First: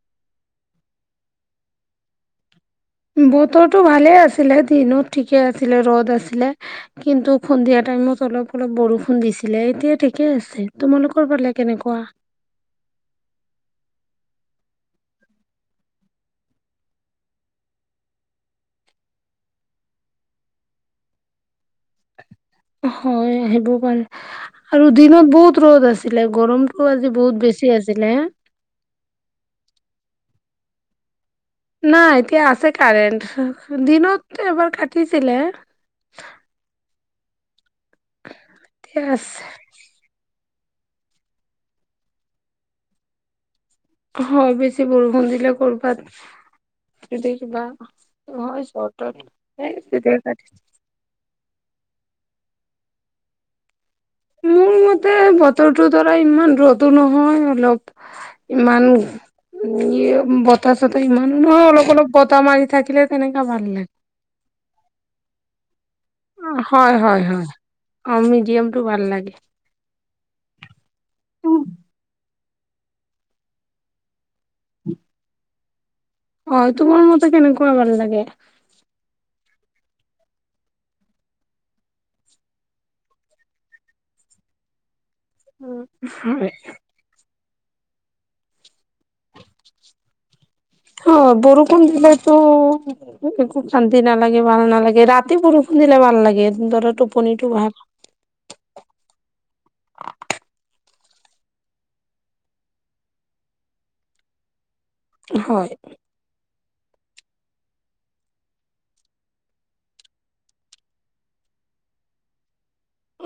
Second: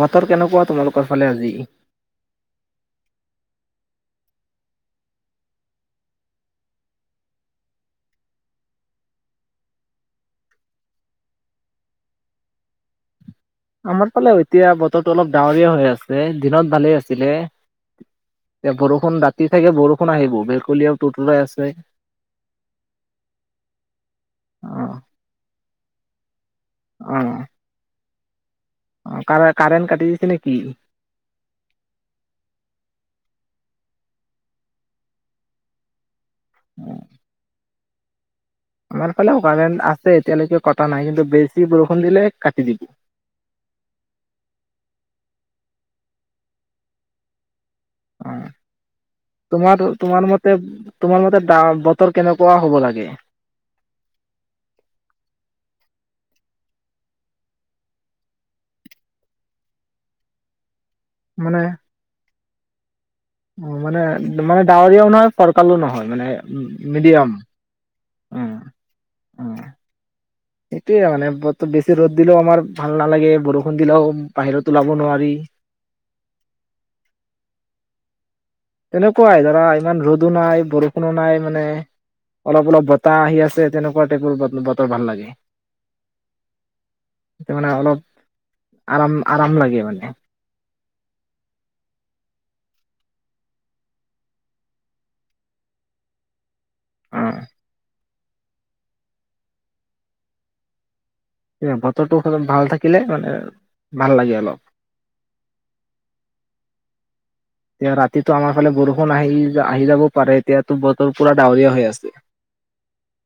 বতৰ কেনেকুৱা তোমালোকৰ ফালে আজি বতৰটো ভালে আছিলে দিনত ঠিকে আছিলে ৰ'দ আছিলে কিন্তু সন্ধিয়া টাইমত অলপ অলপ বৰষুণ দিছিলে এতিয়া ঠিকে আছে তোমালোকৰ পালে কেনেকুৱা? আমত পালে এতিয়া বতৰটো অলপ ডাৱৰীয়া হৈ আছে দিনত ভালেই আছিলে এতিয়া বৰষুণ ৰাতি থাকে বৰষুণ আহিব ভেকুলিয়ে তুৰতুৰাই আছে। হয় সেইটো পাৰে আৰু অ', দিনত বহুত ৰ'দ আছিলে গৰমতটো আজি অ', বহুত বেছি আছিলে হে। অ', কাৰে-কাৰেণ্ট কাটি দিছে নেকি? নাই এতিয়া আছে কাৰেণ্ট দিনত এবাৰ কাটিছিলে। এতিয়া আমাৰ ফালে অ', আছে কাৰেণ্ট আছে এতিয়ালৈকে। কটা নাই কিন্তু বেছি বৰষুণ দিলে কাটি দিব। হয় বেছি বৰষুণ দিলে কৰ'বাত যদি কিবা। অ হয় চৰ্টত তেতিয়া তোমাৰ-তোমাৰ কাটিছে মতে তোমাৰ-মতে ডা বতৰ। কেনেকুৱা হ'ব লাগে। মোৰ মতে বতৰটো ধৰা ইমান ৰ'দো নহয় অলপ ইমান বতাহ। তে ইমানো মানে নহয় অলপ অলপ বতাহ। বতাহ মাৰি থাকিলে। তেনেকা ভাল অ লাগে মানে মানে তোমাৰ ডাৱৰীয়া উ নহয় ফৰ। কালো নহয়। মানে হয় হয় মিডিয়াম হয় অ মিডিয়ামটো ভাল লাগে উম সেটোৱে মানে বেছি ৰ' দিলেও আমাৰ ভাল নালাগে বৰষুণ দিলেও। বাহিৰতো ওলাব নোৱাৰি। অ তোমাৰ মতে কেনেকুৱা ভাল লাগে। তেনেকুৱাই ধৰা ইমান ৰ'দো নাই বৰষুণো নাই মানে অলপ অলপ বতাহ আহি আছে তেনেকুৱা টাইপৰ বতৰ ভাল লাগে। উম হয়। মানে অলপ আৰাম আৰাম লাগে মানে। অ', বৰষুণ দিলেতো একো শান্তি নালাগে ভাল নালাগে ৰাতি বৰষুণ দিলে ভাল লাগে। সুন্দৰ অ টোপনিটো ভাল। বতৰটো ভাল থাকিলে মানে ভাল লাগে অলপ। হয়। এতিয়া ৰাতিটো আমাৰ ফালে বৰষুণ আহি আহি যাব পাৰে এতিয়াতো বতৰ পুৰা ডাৱৰীয়া হৈ আছে।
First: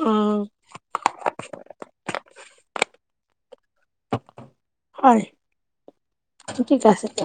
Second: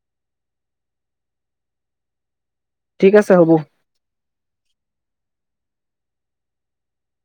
উ। ঠিক আছে হ'ব। কি ক আছে তো।